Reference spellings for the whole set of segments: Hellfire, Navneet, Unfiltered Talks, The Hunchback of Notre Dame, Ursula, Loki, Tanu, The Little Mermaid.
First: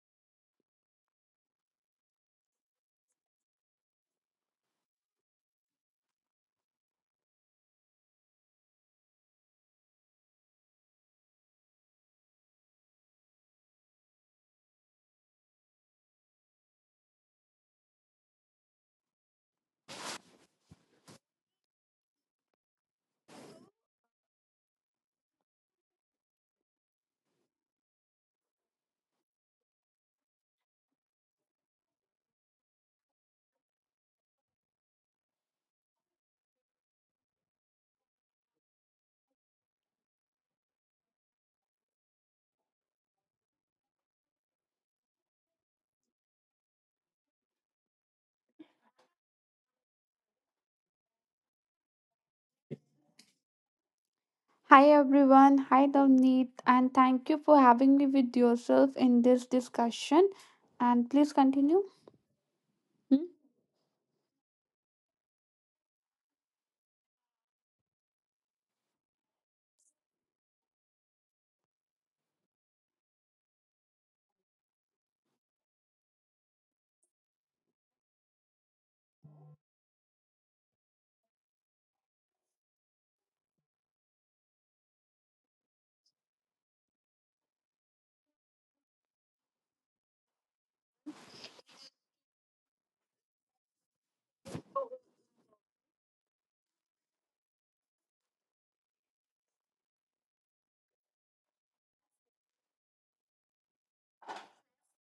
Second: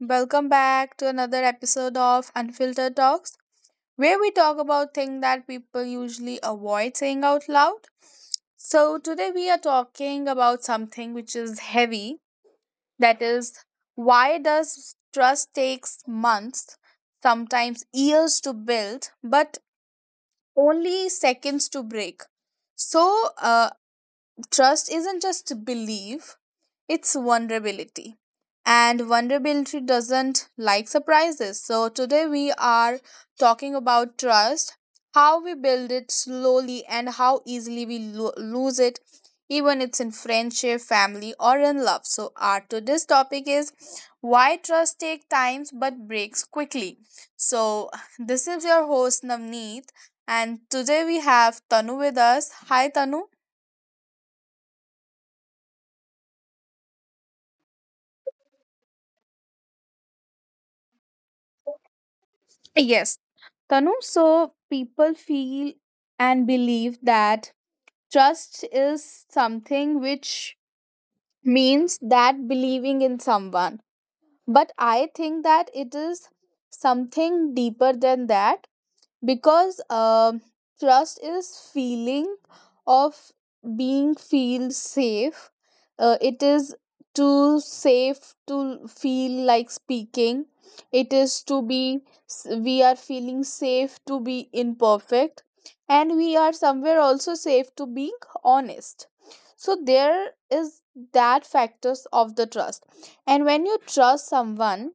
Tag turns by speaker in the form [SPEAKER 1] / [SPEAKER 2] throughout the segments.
[SPEAKER 1] Welcome back to another episode of Unfiltered Talks, where we talk about things that people usually avoid saying out loud. So, today we are talking about something which is heavy, that is, why does trust takes months, sometimes years to build, but only seconds to break? So, trust isn't just belief, it's vulnerability. And vulnerability doesn't like surprises. So, today we are talking about trust, how we build it slowly, and how easily we lose it, even it's in friendship, family, or in love. So, our today's topic is why trust takes times but breaks quickly. So, this is your host Navneet, and today we have Tanu with us. Hi, Tanu.
[SPEAKER 2] Hi everyone, hi Navneet, and thank you for having me with yourself in this discussion. And please continue. Hmm?
[SPEAKER 1] Yes, Tanu, so people feel and believe that trust is something which means that believing in someone. But I think that it is something deeper than that, because trust is feeling of being feel safe, it is too safe to feel like speaking, it is to be, we are feeling safe to be imperfect, and we are somewhere also safe to being honest. So there is that factors of the trust, and when you trust someone,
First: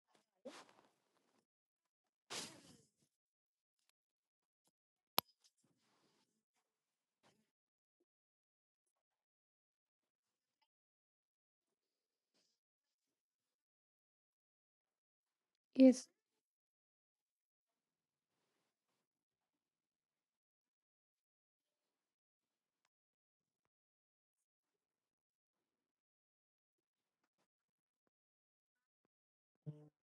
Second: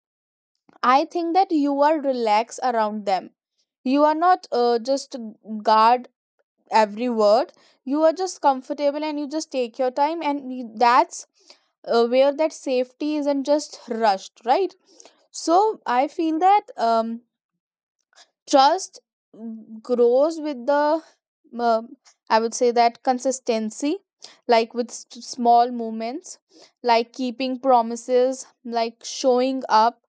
[SPEAKER 1] I think that you are relaxed around them. You are not just guard every word, you are just comfortable, and you just take your time and that's where that safety isn't just rushed, right? So I
[SPEAKER 2] Yes,
[SPEAKER 1] feel that trust grows with the, um I would say that, consistency, like with small movements, like keeping promises, like showing up,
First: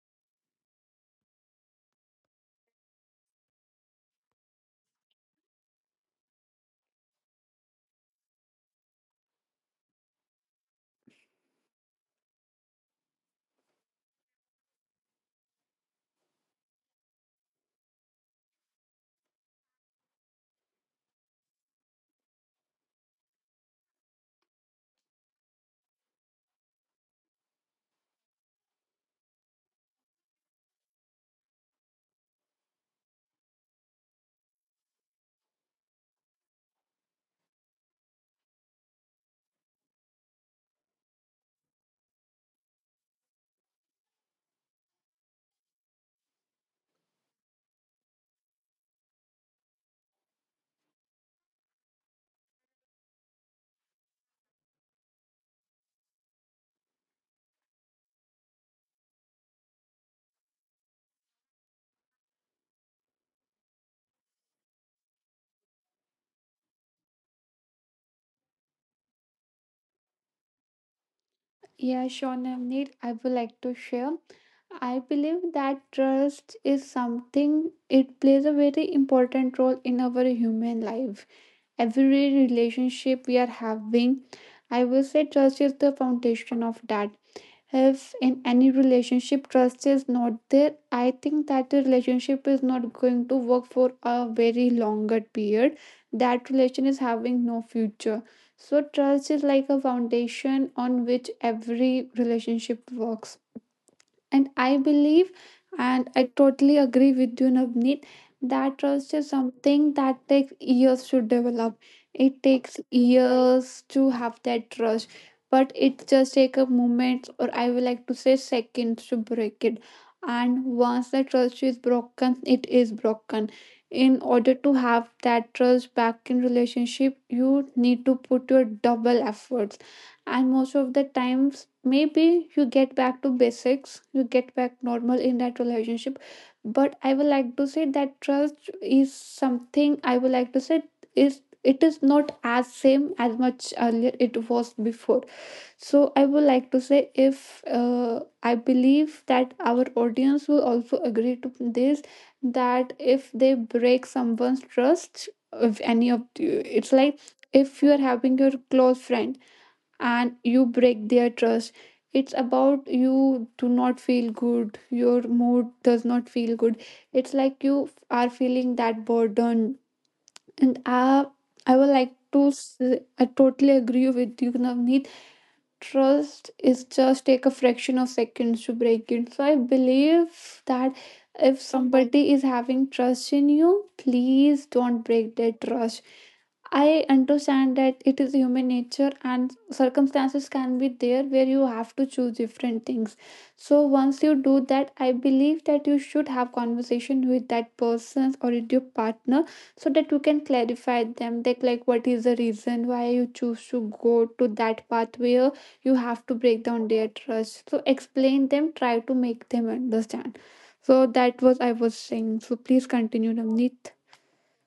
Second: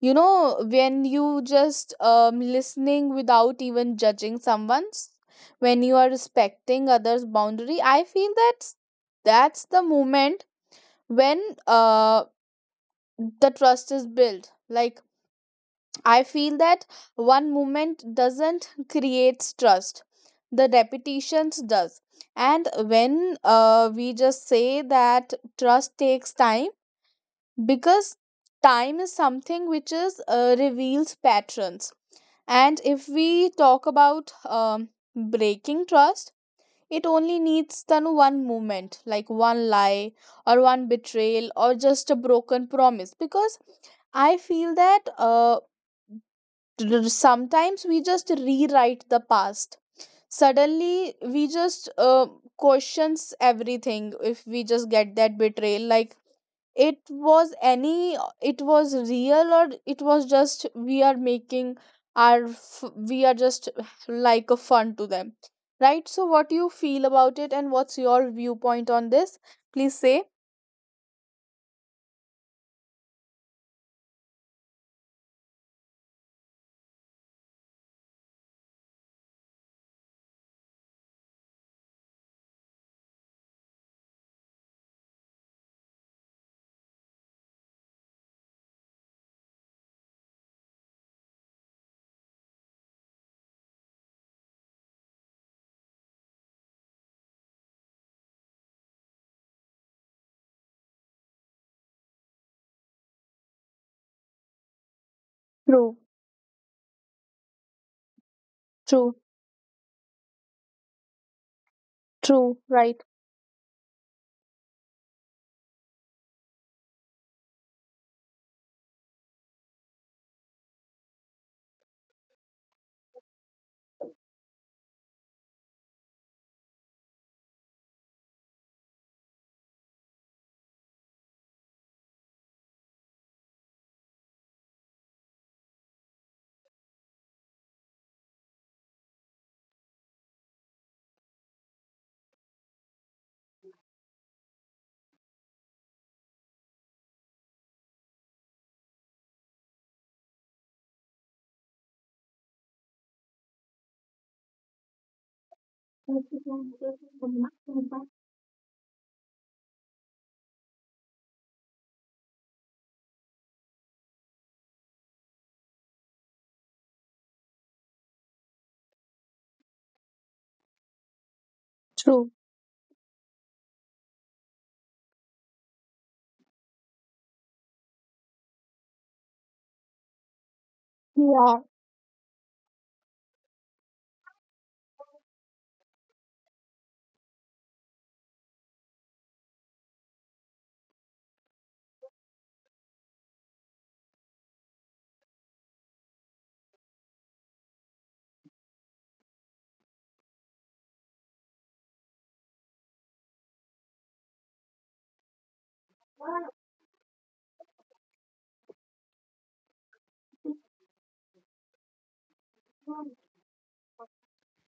[SPEAKER 1] you know, when you just listening without even judging someone's, when you are respecting others boundary, I feel that that's the moment when, uh, the trust is built. Like I feel that one moment doesn't create trust, the repetitions does. And when we just say that trust takes time, because time is something which is reveals patterns. And if we talk about breaking trust, it only needs then one movement, like one lie or one betrayal or just a broken promise. Because I feel that sometimes we just rewrite the past. Suddenly we just questions everything if we just get that betrayal, like it was any, it was real, or it was just we are making our we are just like a fun to them, right? So what do you feel about it, and what's your viewpoint on this? Please say.
[SPEAKER 2] yeah, sure, Navneet. I would like to share. I believe that trust is something, it plays a very important role in our human life. Every relationship we are having, I will say trust is the foundation of that. If in any relationship trust is not there, I think that the relationship is not going to work for a very longer period. That relation is having no future. So trust is like a foundation on which every relationship works. And I believe,
[SPEAKER 1] True,
[SPEAKER 2] and I totally agree with you, Navneet, that
[SPEAKER 1] true,
[SPEAKER 2] trust is something that takes years to develop. It
[SPEAKER 1] true,
[SPEAKER 2] takes
[SPEAKER 1] right.
[SPEAKER 2] years to have that trust, but it just takes a moment, or I would like to say seconds to break it. And once the trust is broken, it is broken. In order to have that trust back in relationship, you need to put your double efforts, and most of the times maybe you get back to basics, you get back normal in that relationship. But I would like to say that trust is something, I would like to say, is, it is not as same as much earlier it was before. So I would like to say if I believe that our audience will also agree to this, that if they break someone's trust, if any of you, it's like if you are having your close friend and you break their trust, it's about you do not feel good, your mood does not feel good, it's like you are feeling that burden. And I would like
[SPEAKER 1] True.
[SPEAKER 2] to I totally agree with you, Navneet. Trust is just take a fraction of seconds to break it. So I believe that
[SPEAKER 1] yeah
[SPEAKER 2] if somebody is having trust in you, please don't break their trust. I understand that it is human nature and circumstances can be there where you have to choose different things. So once you do that, I believe that you should have conversation with that person or with your partner, so that you can clarify them like, what is the reason why you choose to go to that pathway. You have to break down their trust, so explain them, try to make them understand. So that was I was saying, so please continue, Navneet.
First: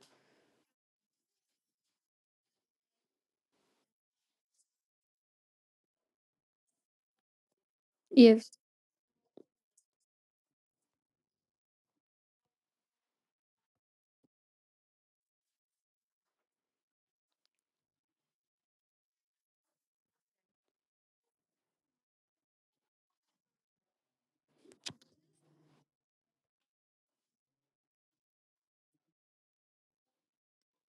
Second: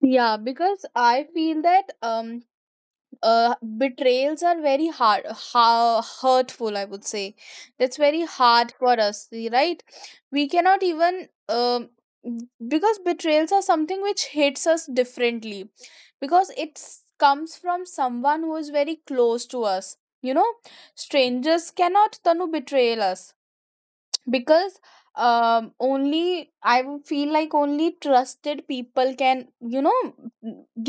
[SPEAKER 1] yeah, because I feel that betrayals are very hard, hurtful. I would say that's very
[SPEAKER 2] Yes,
[SPEAKER 1] hard for us, right? We cannot even because betrayals are something which hits us differently, because it comes from someone who is very close to us. You know, strangers cannot, Tanu, betray us, because only I feel like only trusted people can, you know,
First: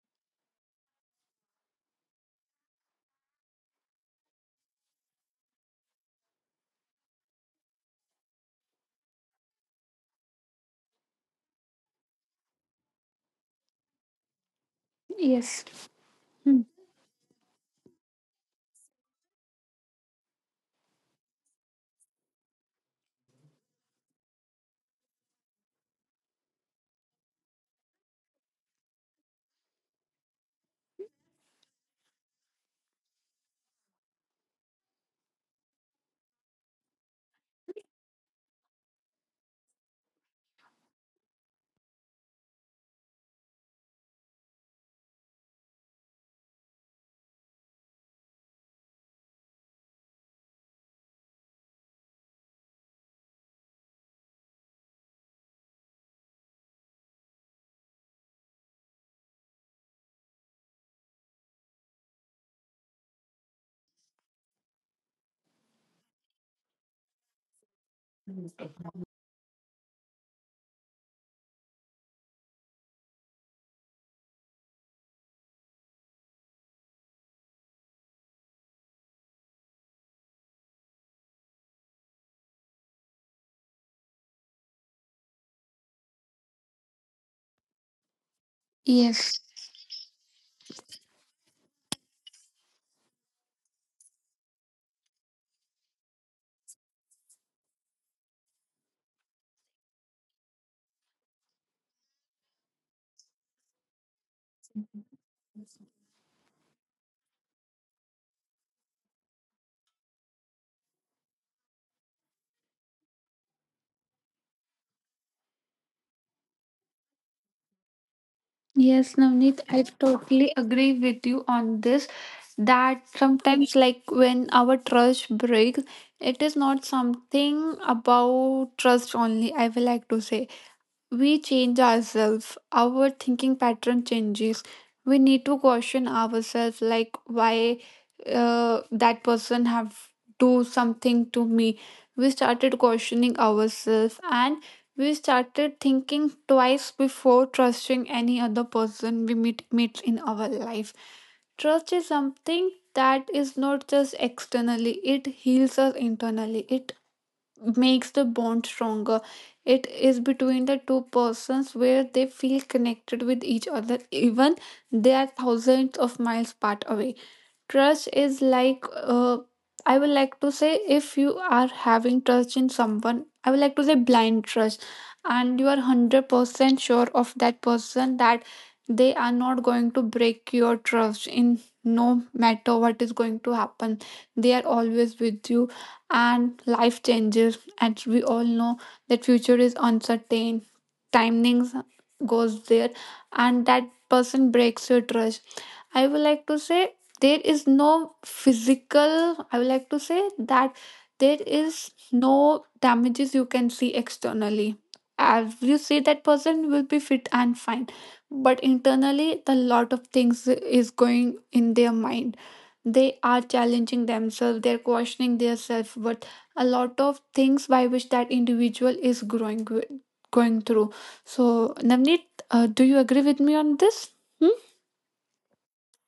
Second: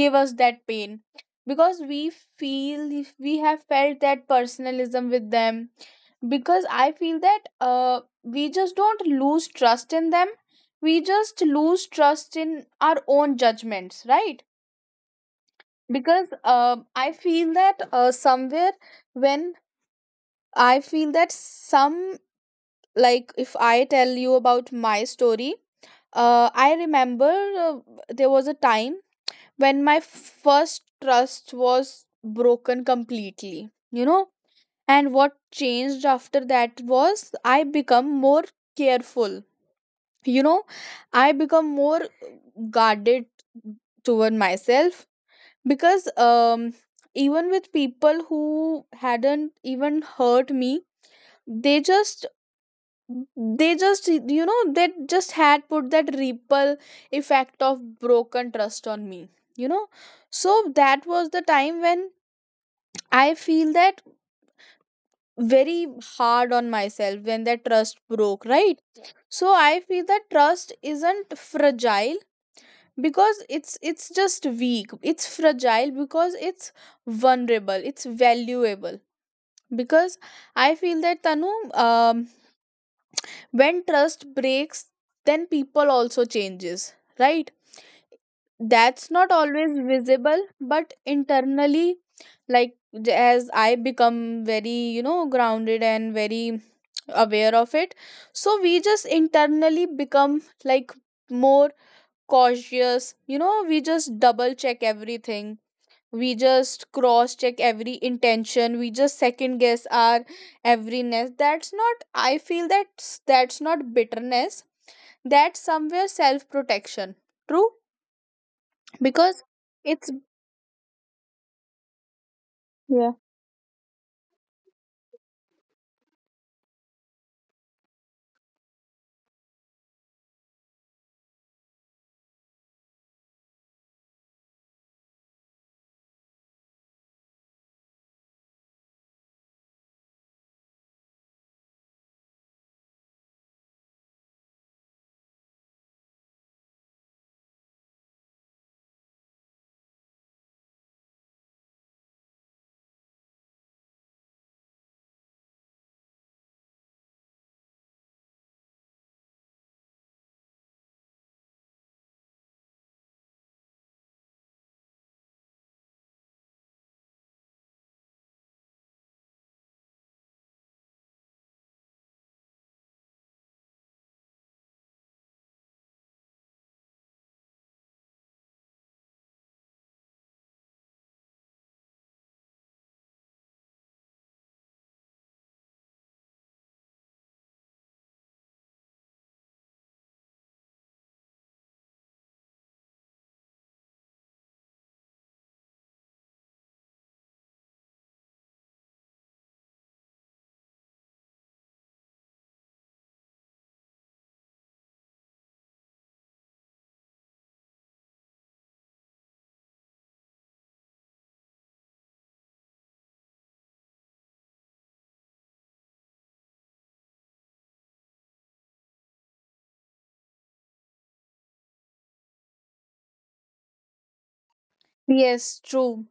[SPEAKER 1] give us that pain, because we feel, we have felt that personalism with them. Because I feel that we just don't lose trust in them, we just lose trust in our own judgments, right?
[SPEAKER 2] yes.
[SPEAKER 1] Because
[SPEAKER 2] Hmm.
[SPEAKER 1] I feel that somewhere, when I feel that some, like if I tell you about my story, I remember, uh, there was a time when my first trust was broken completely, you know. And what changed after that was, I become more careful, you know, I become more guarded toward myself. Because even with people who hadn't even hurt me, they just, they just you know, they just had put that ripple effect of broken trust on me, you know. So that was the time when I feel that very hard on myself when that trust broke, right? So I feel that trust isn't fragile because it's just weak, it's fragile because it's vulnerable, it's valuable. Because I feel that, Tanu, um, when trust breaks, then people also changes, right? That's not
[SPEAKER 2] Yes,
[SPEAKER 1] always visible, but internally, like as I become very, you know, grounded and very aware of it. So we just internally become like more cautious, you know, we just double check everything, we just cross check every intention, we just second guess our everyness. That's not, I feel that, that's not bitterness, that's somewhere self protection. True?
[SPEAKER 2] yes,
[SPEAKER 1] Because
[SPEAKER 2] Navneet, I
[SPEAKER 1] it's,
[SPEAKER 2] totally agree with you on this. That
[SPEAKER 1] Yeah.
[SPEAKER 2] sometimes, like when our trust breaks, it is not something about trust only. I will like to say, we change ourselves, our thinking pattern changes. We need to question ourselves like why that person have do something to me. We started questioning ourselves, and we started thinking twice before trusting any other person we meet in our life. Trust is something that is not just externally, it heals us internally. It makes the bond stronger, it is between the two persons where they feel connected with each other even they are thousands of miles apart away. Trust is like, I would like to say, if you are having trust in someone, I would like to say blind trust, and you are 100% sure of that person, that they are not going to break your trust in no matter what is going to happen. They are always with you, and life changes, and we all know that future is uncertain, timings goes there, and that person breaks your trust. I would like to say there is no physical, I would like to say that there is no damages you can see externally. As you see, that person will be fit and fine, but internally, the lot of things is going in their mind. They are challenging themselves, they're questioning their self, but a lot of things by which that individual is going through. So, Navneet, do you agree with me on this? Hmm?
[SPEAKER 1] Yes, true.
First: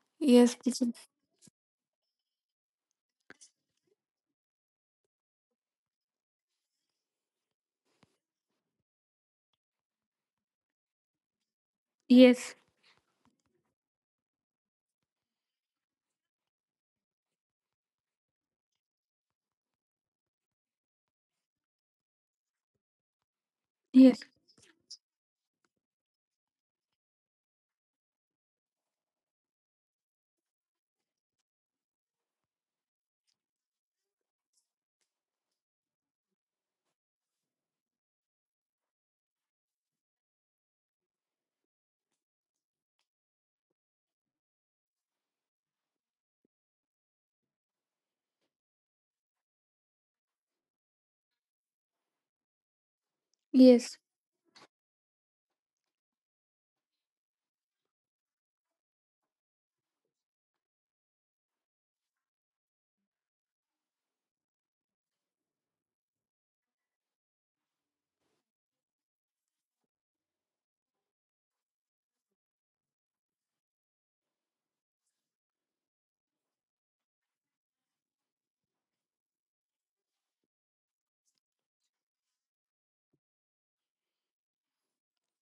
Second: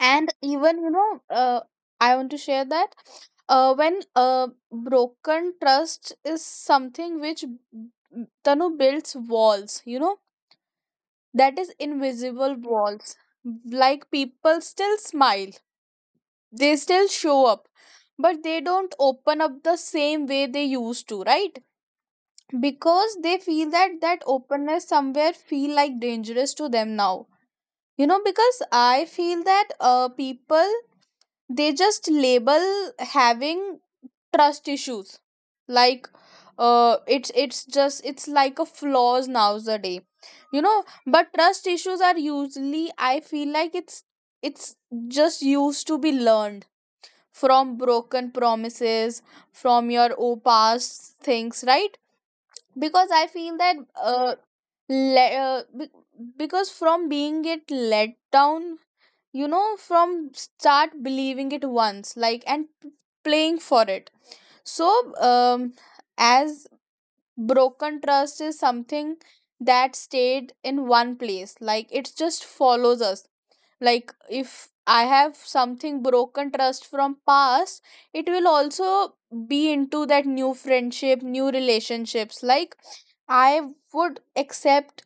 [SPEAKER 1] And
[SPEAKER 2] Yes,
[SPEAKER 1] even,
[SPEAKER 2] please.
[SPEAKER 1] you know, I want to share that, when broken trust is something which Tanu, builds walls, you know, that is
[SPEAKER 2] Yes,
[SPEAKER 1] invisible walls. Like people still smile, they still show up, but they don't open up the same way they used to, right? Because
[SPEAKER 2] yes,
[SPEAKER 1] they feel that that openness somewhere feel like dangerous to them now, you know. Because I feel that people, they just label having trust issues, like it's just, it's like a flaws nowadays, you know. But trust issues are usually, I feel, like it's just used to be learned from broken promises, from your past things, right? Because I
[SPEAKER 2] yes,
[SPEAKER 1] feel that uh, le- uh be- because from being it let down, you know, from start believing it once like, and playing for it. So um as broken trust is something that stayed in one place, like it just follows us. Like if I have something broken trust from past, it will also be into that new friendship, new relationships. Like I would accept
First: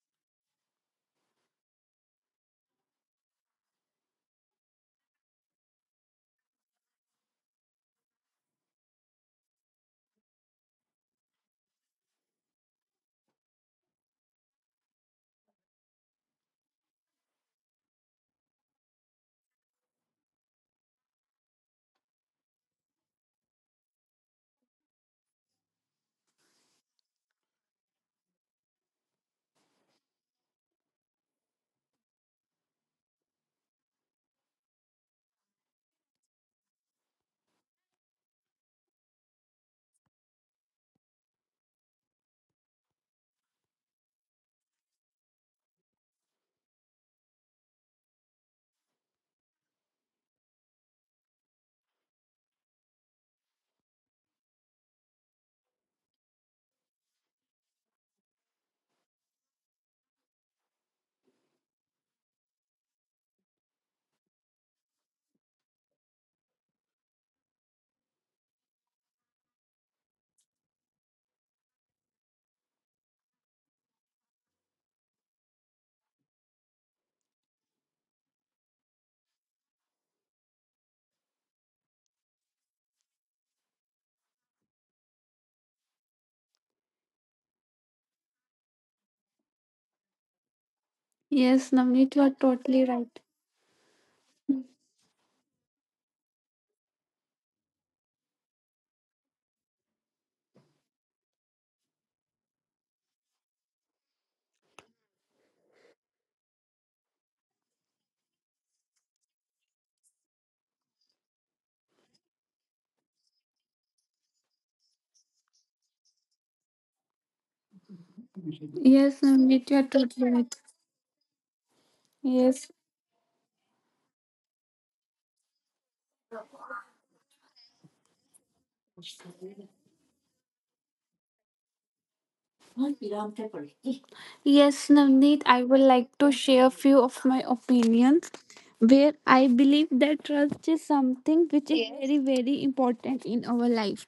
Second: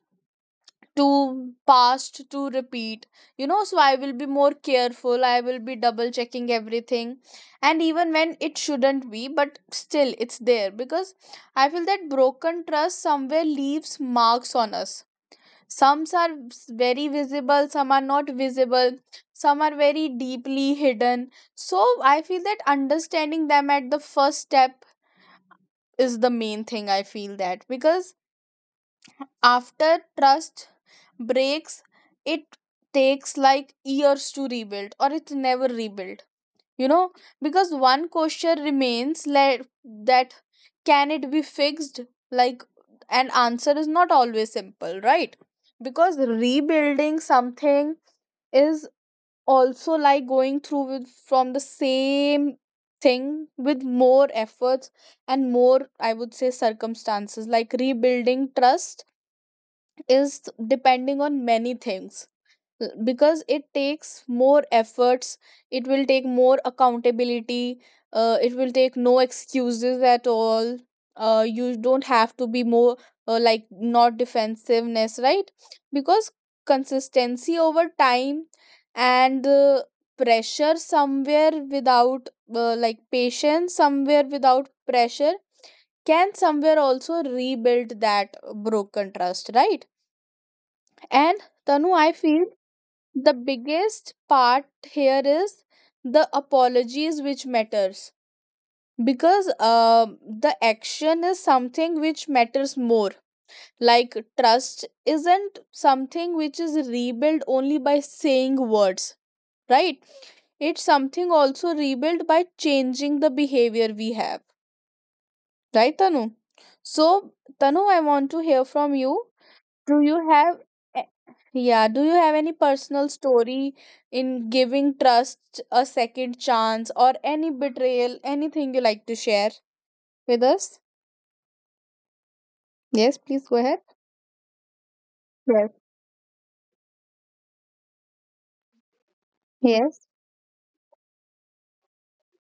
[SPEAKER 1] to past to repeat, you know. So I will be more careful, I will be double checking everything, and even when it shouldn't be, but still it's there. Because I feel that broken trust somewhere leaves marks on us, some are very visible, some are not visible, some are very deeply hidden. So I feel that understanding them at the first step is the main thing, I feel that. Because after trust breaks, it takes like years to rebuild, or it's never rebuilt, you know. Because one question remains, like, that, can it be fixed? Like, an answer is not always simple, right? Because rebuilding something is also like going through with from the same thing, with more efforts and more, I would say, circumstances. Like rebuilding trust is depending on many things, because it takes more efforts, it will take more accountability, it will take no excuses at all, you don't have to be more, like not defensiveness, right? Because consistency over time, and pressure somewhere without, like patience somewhere without pressure, can somewhere also rebuild that broken trust, right?
[SPEAKER 2] yes,
[SPEAKER 1] And,
[SPEAKER 2] Navneet, you
[SPEAKER 1] Tanu,
[SPEAKER 2] are
[SPEAKER 1] I feel
[SPEAKER 2] totally right.
[SPEAKER 1] the biggest part here is the apologies which matters. Because the action is something which matters more. Like trust isn't something which is rebuilt only by saying words, right? It's something also rebuilt by changing the behavior we have, right, Tanu? So,
[SPEAKER 2] Yes,
[SPEAKER 1] Tanu, I
[SPEAKER 2] Navneet, you are
[SPEAKER 1] want to hear
[SPEAKER 2] totally
[SPEAKER 1] from
[SPEAKER 2] right.
[SPEAKER 1] you. Do you have
[SPEAKER 2] Yes,
[SPEAKER 1] a- yeah, do you have any personal story in giving trust a second chance, or any betrayal, anything you like to share with us? Yes,
[SPEAKER 2] yes,
[SPEAKER 1] please go ahead.
[SPEAKER 2] Navneet, I would like to share few of
[SPEAKER 1] Yes,
[SPEAKER 2] my opinions, where I believe that trust is something
[SPEAKER 1] Yes.
[SPEAKER 2] which is, yes, very, very important in our life.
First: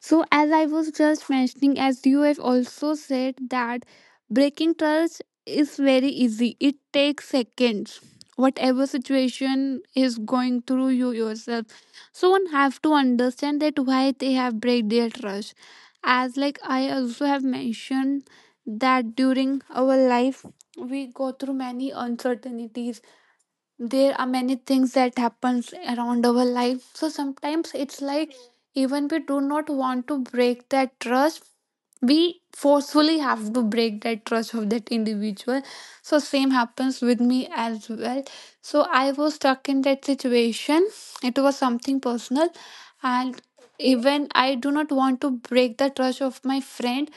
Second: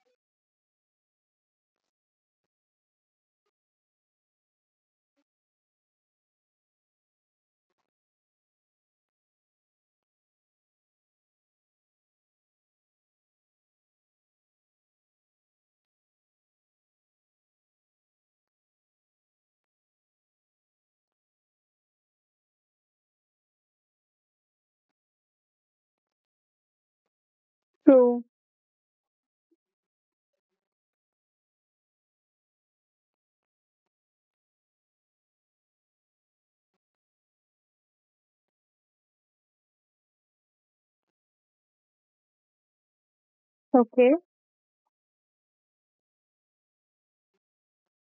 [SPEAKER 2] So, as I was just mentioning, as you have also said, that breaking trust is very easy. It takes seconds. Whatever situation is going through you yourself, someone have to understand that why they have break their trust. As like I also have mentioned that during our life we go through many uncertainties, there are many things that happens around our life. So sometimes
[SPEAKER 1] True.
[SPEAKER 2] it's like even we do not want to break that trust, we forcefully have to break that trust of that individual. So same happens with me as well. So I was stuck in that situation, it was something personal.
[SPEAKER 1] Okay,
[SPEAKER 2] And even I do not want to break the trust of my friend.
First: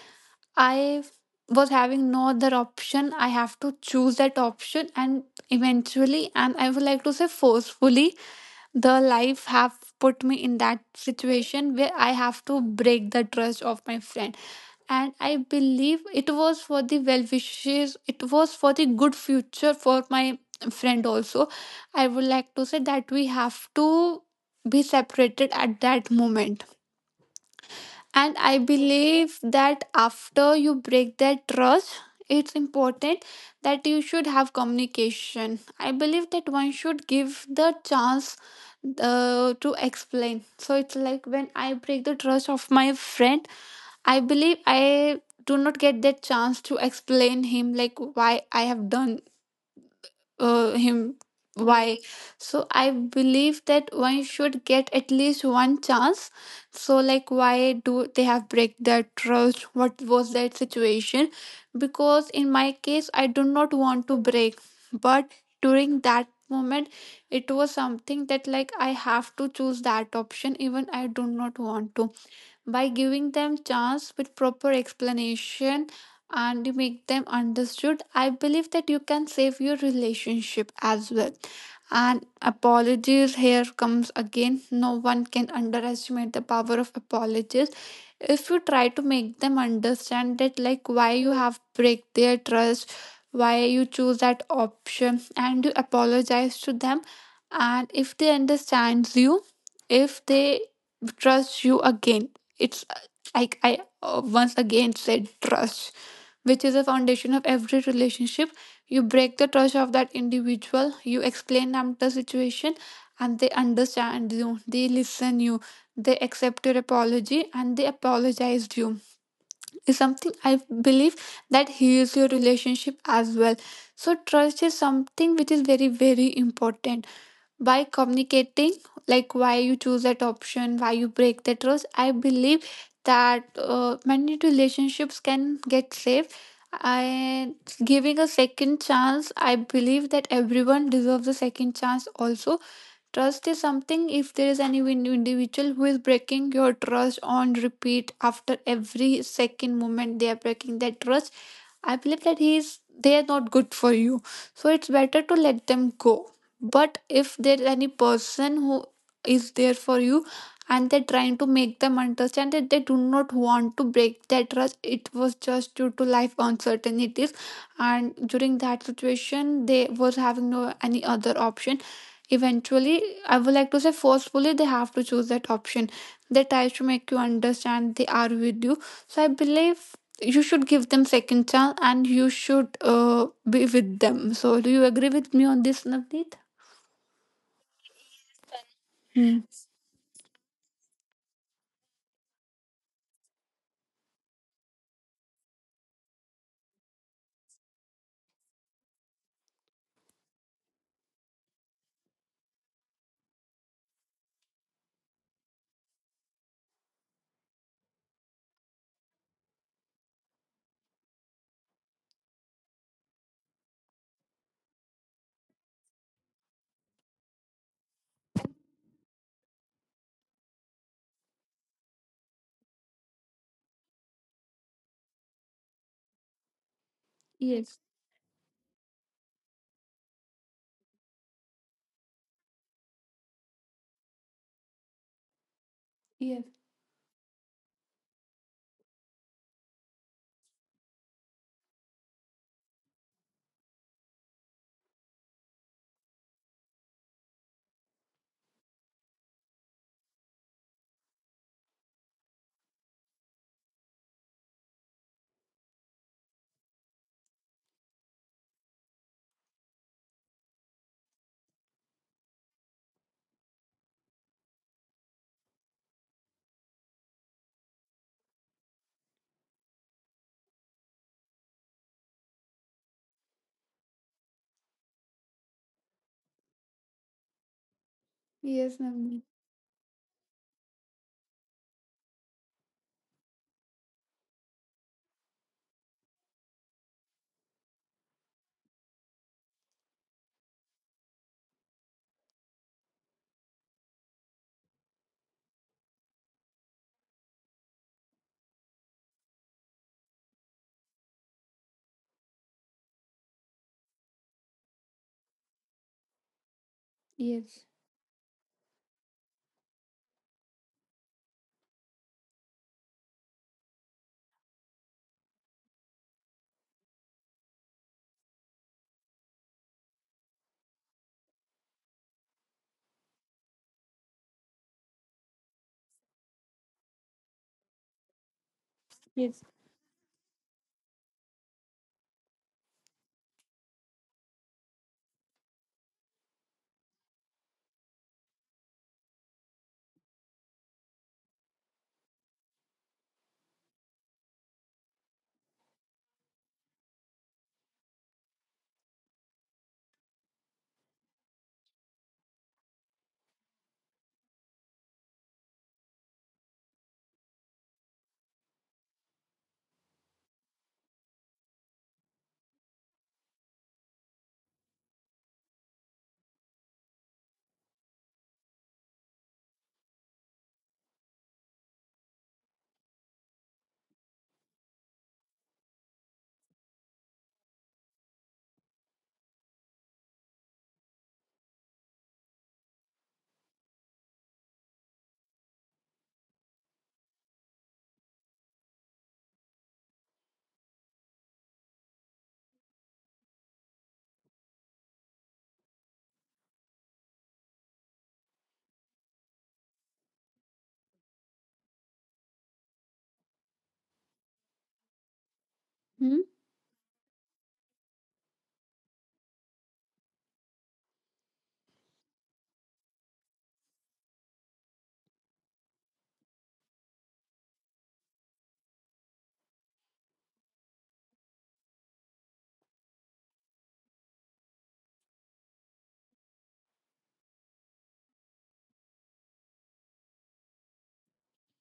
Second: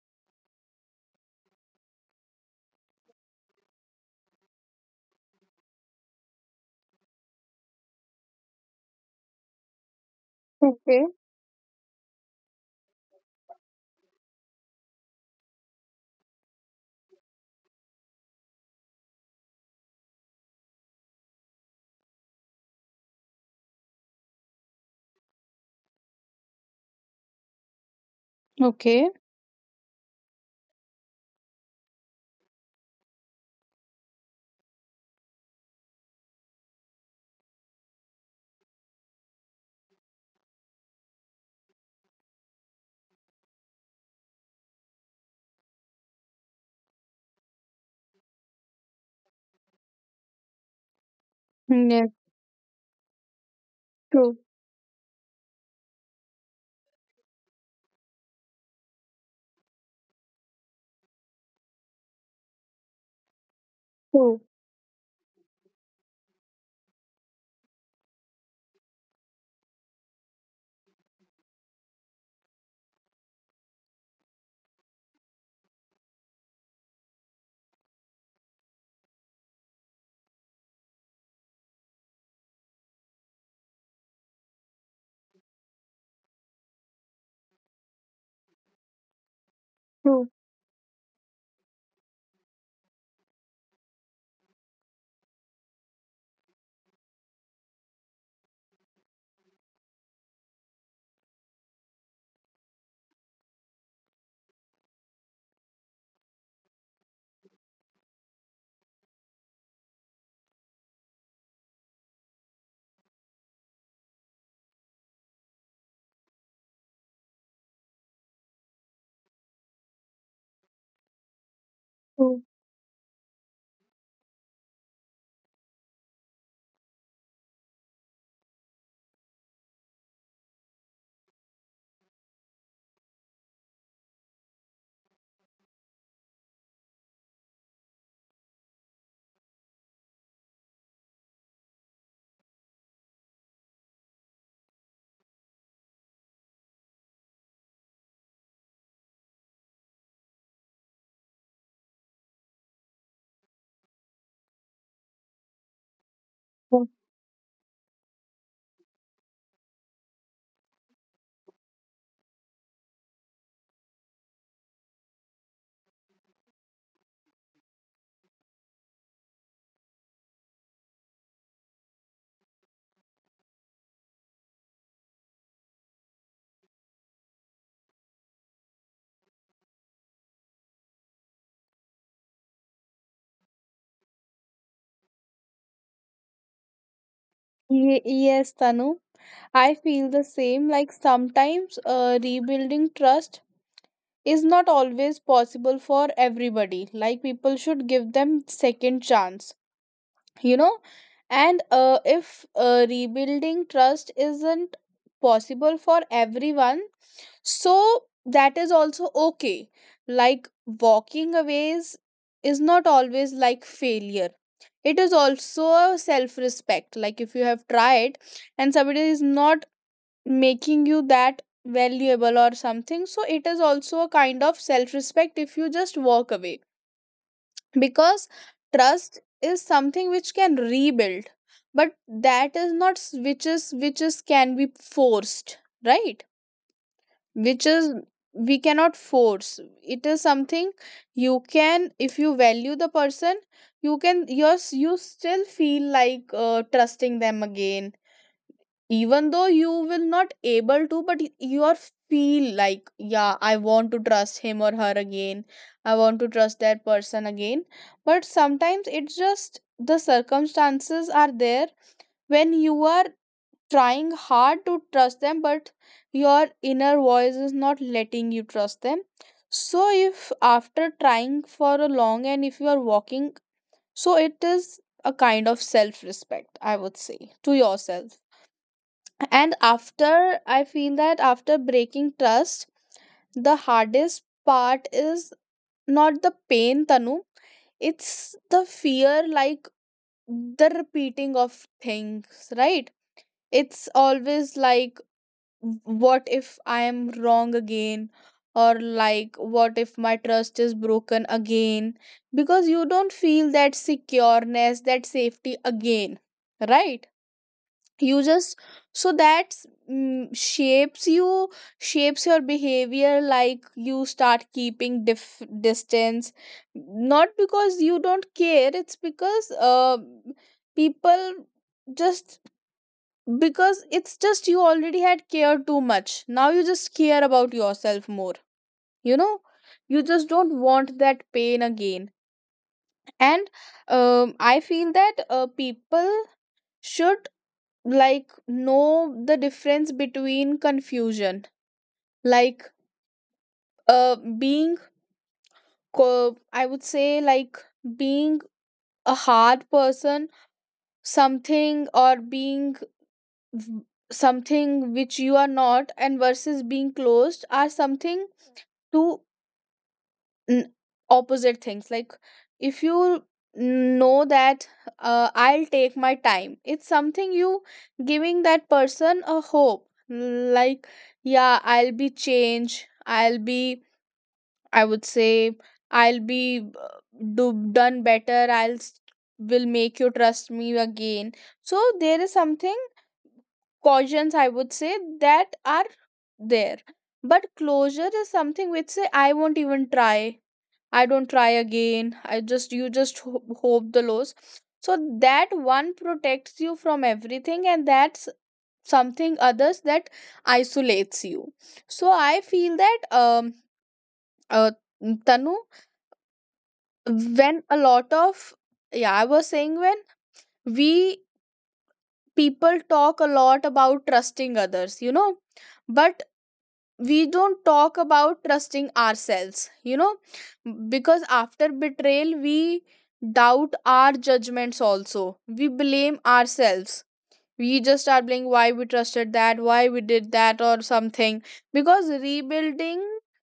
[SPEAKER 2] I was having no other option. I have to choose that option, and eventually, and I would like to say forcefully, the life have put me in that
[SPEAKER 1] okay,
[SPEAKER 2] situation where I have to break the trust of my friend. And I believe it was for the well wishes, it was for the good future for my friend also. I would like to say that we have to be separated at that moment, and I
[SPEAKER 1] Okay.
[SPEAKER 2] believe that after you break that trust, it's important that you should have communication. I believe that one should give the chance to explain. So it's like when I break the trust of my friend, I believe I do not get that chance to explain him like why I have done him,
[SPEAKER 1] Yes,
[SPEAKER 2] why. So I believe
[SPEAKER 1] true,
[SPEAKER 2] that one should get at least one chance. So like why do they have break their trust, what was that situation, because in my case I do
[SPEAKER 1] true,
[SPEAKER 2] not want to break, but during that moment it was something that like I have to choose that option even I do not want to. By giving them chance with proper explanation and you make them understood, I believe that you can save your relationship as well. And apologies here comes again, no one can underestimate the power of apologies. If you try to make
[SPEAKER 1] true,
[SPEAKER 2] them understand that like why you have break their trust, why you choose that option, and you apologize to them, and if they understands you, if they trust you again, it's like I once again said, trust, which is a foundation of every relationship. You break the trust of that individual, you explain them the situation, and they understand you, they listen you, they accept your apology, and they apologize you. Is something I believe
[SPEAKER 1] true.
[SPEAKER 2] that heals your relationship as well. So trust is something which is very very important. By communicating like why you choose that option, why you break that trust, I believe that many relationships can get saved. And giving a second chance, I believe that everyone deserves a second chance also. Trust is something, if there is any individual who is breaking your trust on repeat, after every second moment they are breaking that trust, I believe that he is they are not good for you. So it's better to let them
[SPEAKER 1] True.
[SPEAKER 2] go. But if there's any person who is there for you and they're trying to make them understand that they do not want to break that trust, it was just due to life uncertainties, and during that situation they was having no any other option. Eventually, I would like to say forcefully they have to choose that option. They try to make you understand they are with you. So I believe you should give them second chance and you should be with them. So do you agree with me on this, Navneet?
[SPEAKER 1] Yes, Tanu. I feel the
[SPEAKER 2] Hmm.
[SPEAKER 1] same. Like sometimes rebuilding trust is not always possible for everybody, like people should give them second chance, you know. And if rebuilding trust isn't possible for everyone, so that is also okay. Like walking away is not always like failure, it is also a self respect. Like if you have tried, and somebody is not making you that valuable or something, so it is also a kind of self respect if you just walk away. Because
[SPEAKER 2] Yes,
[SPEAKER 1] trust is something which can rebuild, but that is not which is, which is can be forced, right?
[SPEAKER 2] yes
[SPEAKER 1] Which is, we cannot force it, is something you can, if you value the person, you can, yes, you still feel like trusting them again. Even though you will not able to, but you are feel like, yeah, I want to trust him or her again, I want to trust that person again. But sometimes it's just the circumstances are there, when you are trying hard to trust them, but your inner voice is not letting you trust them. So if after trying for a long, and if you are walking, so it is a kind of self respect, I would say, to yourself. And
[SPEAKER 2] yes
[SPEAKER 1] after,
[SPEAKER 2] Navneet.
[SPEAKER 1] I feel that after breaking trust, the hardest part is not the pain, Tanu, it's the fear, like the repeating of things, right? It's always like, what if I am wrong again? Or like, what if my trust is broken again? Because you don't feel that secureness, that safety again, right? You just,
[SPEAKER 2] yes
[SPEAKER 1] so that shapes you, shapes your behavior, like you start keeping distance, not because you don't care, it's because people just, because it's just you already had cared too much, now you just care about yourself more, you know. You just don't
[SPEAKER 2] yes
[SPEAKER 1] want that pain again. And I feel that people should, like, know the difference between confusion, like being I would say, like being a hard person something, or being v- something which you are not, and versus being closed are something, to n- opposite things. Like, if you know that, I'll take my time, it's something you giving that person a hope, like, yeah, I'll be changed, I'll be, I would say, I'll be do done better, I'll will make you trust me again. So there is something cautions, I would say, that are there. But closure is something which say, I won't even try, I don't try again, I just, you just hope the loss. So that one protects you from everything, and that's something others, that isolates you. So I feel that uh, Tanu, when a
[SPEAKER 2] hmm?
[SPEAKER 1] lot of, yeah, I was saying, when we, people talk a lot about trusting others, you know, but we don't talk about trusting ourselves, you know. Because after betrayal we doubt our judgments also, we blame ourselves, we just start blaming why we trusted that, why we did that or something. Because rebuilding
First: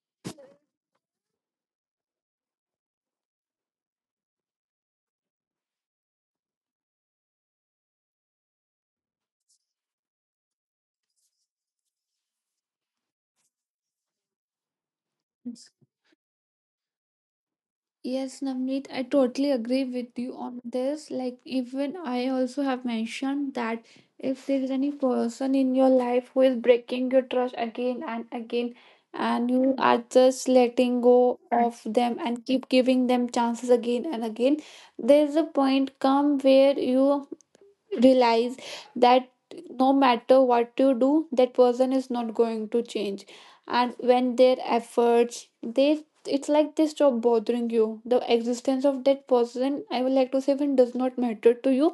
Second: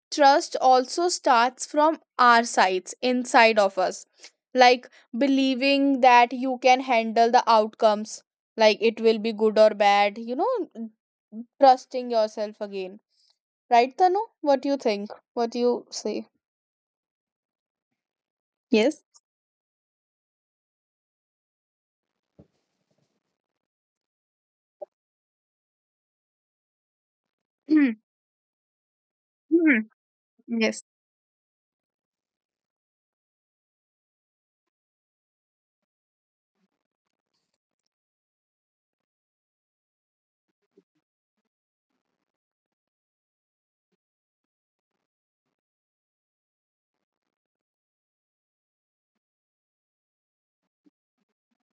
[SPEAKER 1] trust also starts from our sides, inside of us. Like, believing that you can handle the outcomes, like it will be good or bad, you know, trusting yourself again. Right, Tanu? What do you think? What do you say?
[SPEAKER 2] Yes, Navneet, I
[SPEAKER 1] Yes.
[SPEAKER 2] totally agree with you on this. Like, even I also have mentioned that if there is any person in your life who is breaking your trust again
[SPEAKER 1] Hmm.
[SPEAKER 2] and again, and you are
[SPEAKER 1] Hmm.
[SPEAKER 2] just letting
[SPEAKER 1] Yes.
[SPEAKER 2] go of them and keep giving them chances again and again, there is a point come where you realize that no matter what you do, that person is not going to change. And when their efforts, they, it's like they stop bothering you, the existence of that person, I would like to say, even does not matter to you.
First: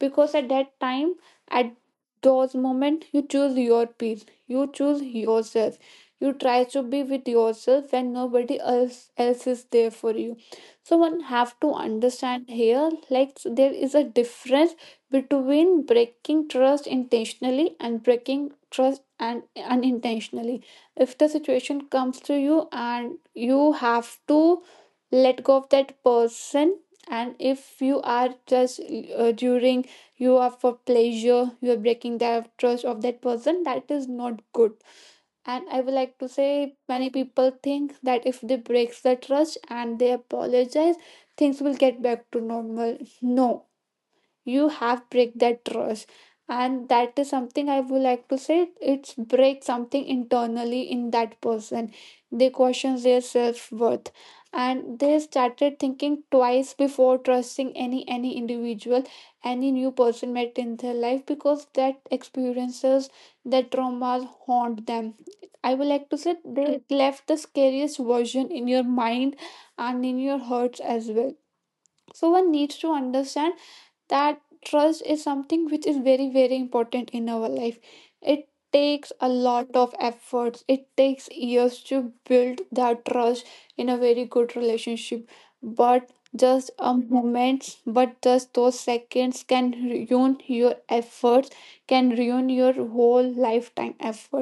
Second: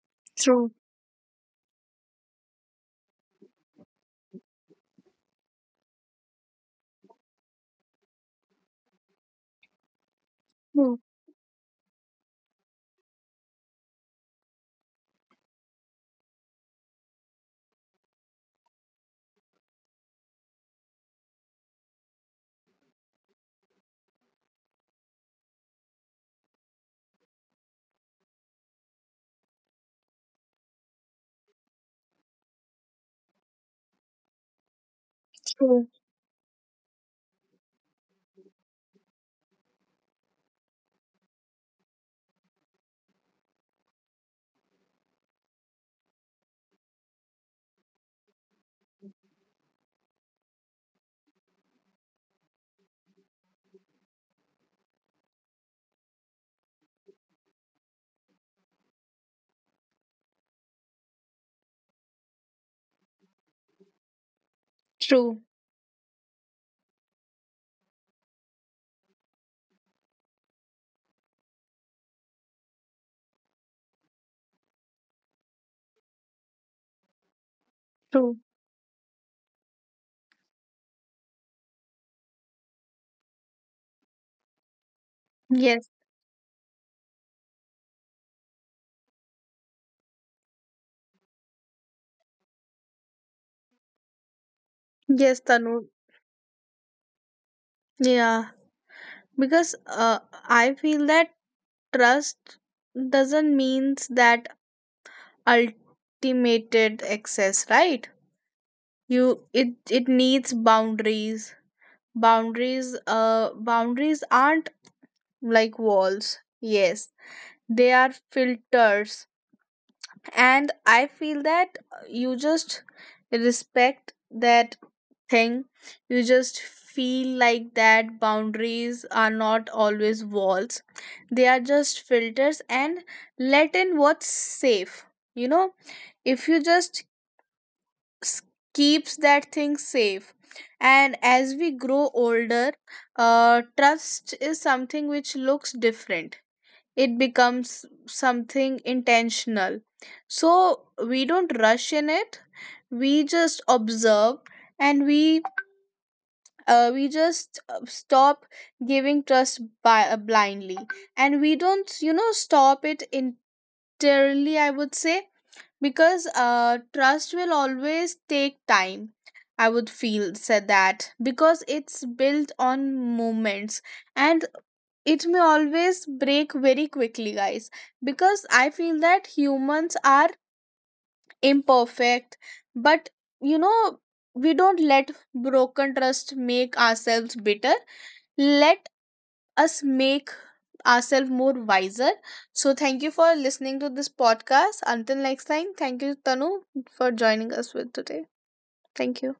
[SPEAKER 2] Because at
[SPEAKER 1] True.
[SPEAKER 2] that time, at those moment, you choose your peace, you choose yourself, you try to be with yourself when nobody else is there for you. So
[SPEAKER 1] True.
[SPEAKER 2] one have to understand here, like there is a difference between breaking trust intentionally and breaking trust and unintentionally. If the situation comes to you and you have to let go of that person, and if you are just during you are for pleasure, you are breaking the trust of that person, that is not good. And I
[SPEAKER 1] True.
[SPEAKER 2] would like to say many people think that if they break the trust and they apologize, things will get back to normal. No. You have break that trust, and that is something, I would like to say, it's break something internally in that person. They question their self-worth, and they started thinking twice before trusting any individual, any new person met in their life, because that experiences, that traumas haunt them.
[SPEAKER 1] True.
[SPEAKER 2] I would like to say they left the scariest version in your mind and in your hearts as well. So one needs to understand that trust is something which is very very important in our life.
[SPEAKER 1] True.
[SPEAKER 2] It takes a lot of efforts, it takes years to build that trust in a very good relationship,
[SPEAKER 1] Yes.
[SPEAKER 2] but just a moment, but just those seconds can ruin your efforts, can ruin your whole lifetime effort.
[SPEAKER 1] Yes, Tanu. Yeah. Because I feel that trust doesn't means that ultimated access, right? You, it needs boundaries. Boundaries. Boundaries aren't like walls. Yes, they are filters. And I feel that you just respect that thing, you just feel like that boundaries are not always walls, they are just filters, and let in what's safe, you know. If you just s- keeps that thing safe. And as we grow older, trust is something which looks different, it becomes something intentional. So we don't rush in it, we just observe, and we, we just stop giving trust by, blindly, and we don't, you know, stop it entirely, I would say. Because trust will always take time, I would feel said that, because it's built on moments. And it may always break very quickly, guys, because I feel that humans are imperfect. But, you know, we don't let broken trust make ourselves bitter. Let us make ourselves more wiser. So thank you for listening to this podcast. Until next time. Thank you, Tanu, for joining us with today. Thank you.